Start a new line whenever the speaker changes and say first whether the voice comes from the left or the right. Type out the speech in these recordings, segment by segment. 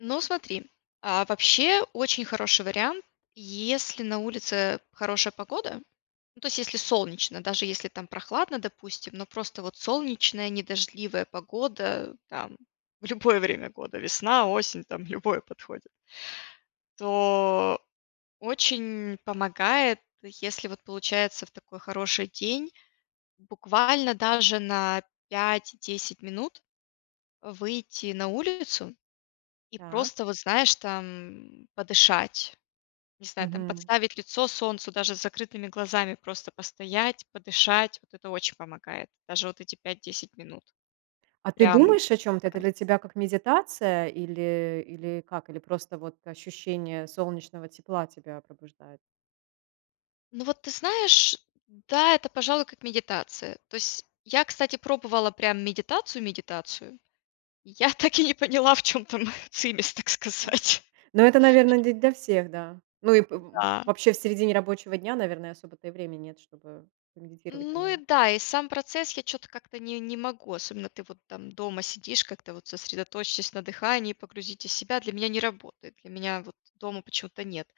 left: Ну, смотри, а, вообще, очень хороший вариант: если на улице хорошая погода, ну, то есть если солнечно, даже если там прохладно, допустим, но просто вот солнечная, не дождливая погода, там любое время года, весна-осень, там любое подходит. То очень помогает, если вот получается в такой хороший день, буквально даже на 5-10 минут, э, выйти на улицу и
right: Так.
left: просто, вот, знаешь, там подышать. Не знаю, там
right: Мгм.
left: подставить лицо солнцу, даже с закрытыми глазами просто постоять, подышать. Вот это очень помогает. Даже вот эти 5-10 минут.
right: А ты
left: Прям
right: думаешь о чём-то? Это
left: [unintelligible]
right: для тебя как медитация или или как? Или просто вот ощущение солнечного тепла тебя пробуждает?
left: Ну вот ты знаешь, да, это, пожалуй, как медитация. То есть я, кстати, пробовала прям медитацию медитацию Я так и не поняла, в чем там цимес, так сказать.
right: Ну это, наверно, не для всех, да. Ну и п э,
left: Да.
right: вообще, в середине рабочего дня, наверное, особо-то и времени нет, чтобы помедитировать
left: Ну и
right: нормально.
left: да, и сам процесс я чё-то как-то не не могу особенно ты вот там дома сидишь как-то вот: "Сосредоточьтесь на дыхании, погрузитесь в себя." Для меня не работает. Для меня вот дома почему-то нет.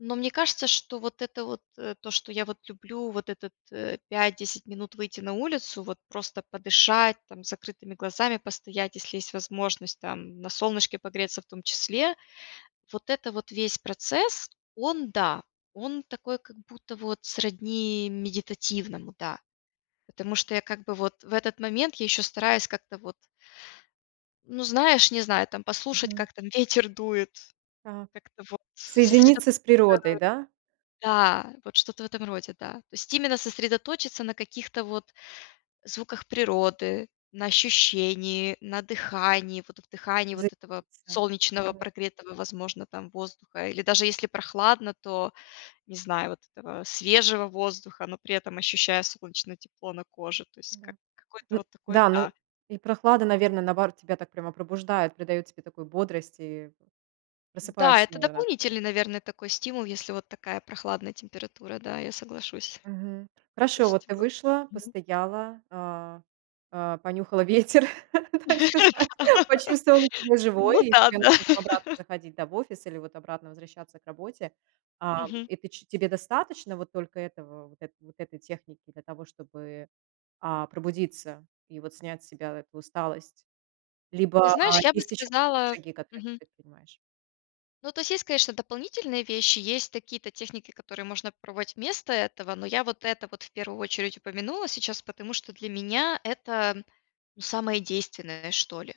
left: Но мне кажется, что вот это вот, э, то, что я вот люблю, вот этот, э, 5-10 минут выйти на улицу, вот просто подышать там, с закрытыми глазами постоять, если есть возможность, там на солнышке погреться в том числе, вот это вот весь процесс- он, да, он такой, как будто вот сродни медитативному, да. Потому что я как бы вот в этот момент я ещё стараюсь как-то вот ну, знаешь, не знаю там, послушать
right: Мгм.
left: как там ветер дует,
right: Так.
left: как-то вот сосредоточиться
right: Соединиться с природой, да?
left: Да. Вот что-то в этом роде, да. То есть именно сосредоточиться на каких-то вот звуках природы, на ощущении, на дыхании. Вот вдыхании вот этого
right: Заниматься.
left: солнечного,
right: Мгм.
left: прогретого, возможно, там, воздуха или даже если прохладно, то, не знаю, вот этого свежего воздуха, но при этом, ощущая солнечное тепло на коже. То есть
right: Да.
left: как какое-то
right: Ну
left: вот такое
right: да, ну
left: Да.
right: и прохлада, наверно, наоборот, тебя так прямо пробуждает, придает тебе такую бодрость, и в
left: Да,
right: просыпаешься,
left: это
right: наверно, от этого.
left: дополнительный, наверное, такой стимул, если вот такая прохладная температура, да, я соглашусь.
right: Мгм.
left: То
right: Хорошо, вот
left: есть
right: ты
left: в
right: вышла,
left: Мгм.
right: постояла, а, а, понюхала ветер, так сказать, почувствовала себя
left: Да.
right: живой,
left: Ну
right: и тебе
left: да-да!
right: нужно там обратно заходить, да, в офис или вот обратно возвращаться к работе. Ам,
left: Мгм.
right: и ты ч тебе достаточно вот только этого, вот это вот этой техники для того чтобы, а, пробудиться и вот снять с себя эту усталость.
left: Ты
right: Либо, а,
left: знаешь, я бы
right: есть ещё какие-то
left: сказала
right: шаги, которые ты
left: Мгм.
right: предпринимаешь?
left: Ну, то есть есть, конечно, дополнительные вещи, есть такие-то техники, которые можно попробовать вместо этого, но я вот это вот в первую очередь упомянула сейчас, потому что для меня это, ну, самое действенное, что ли.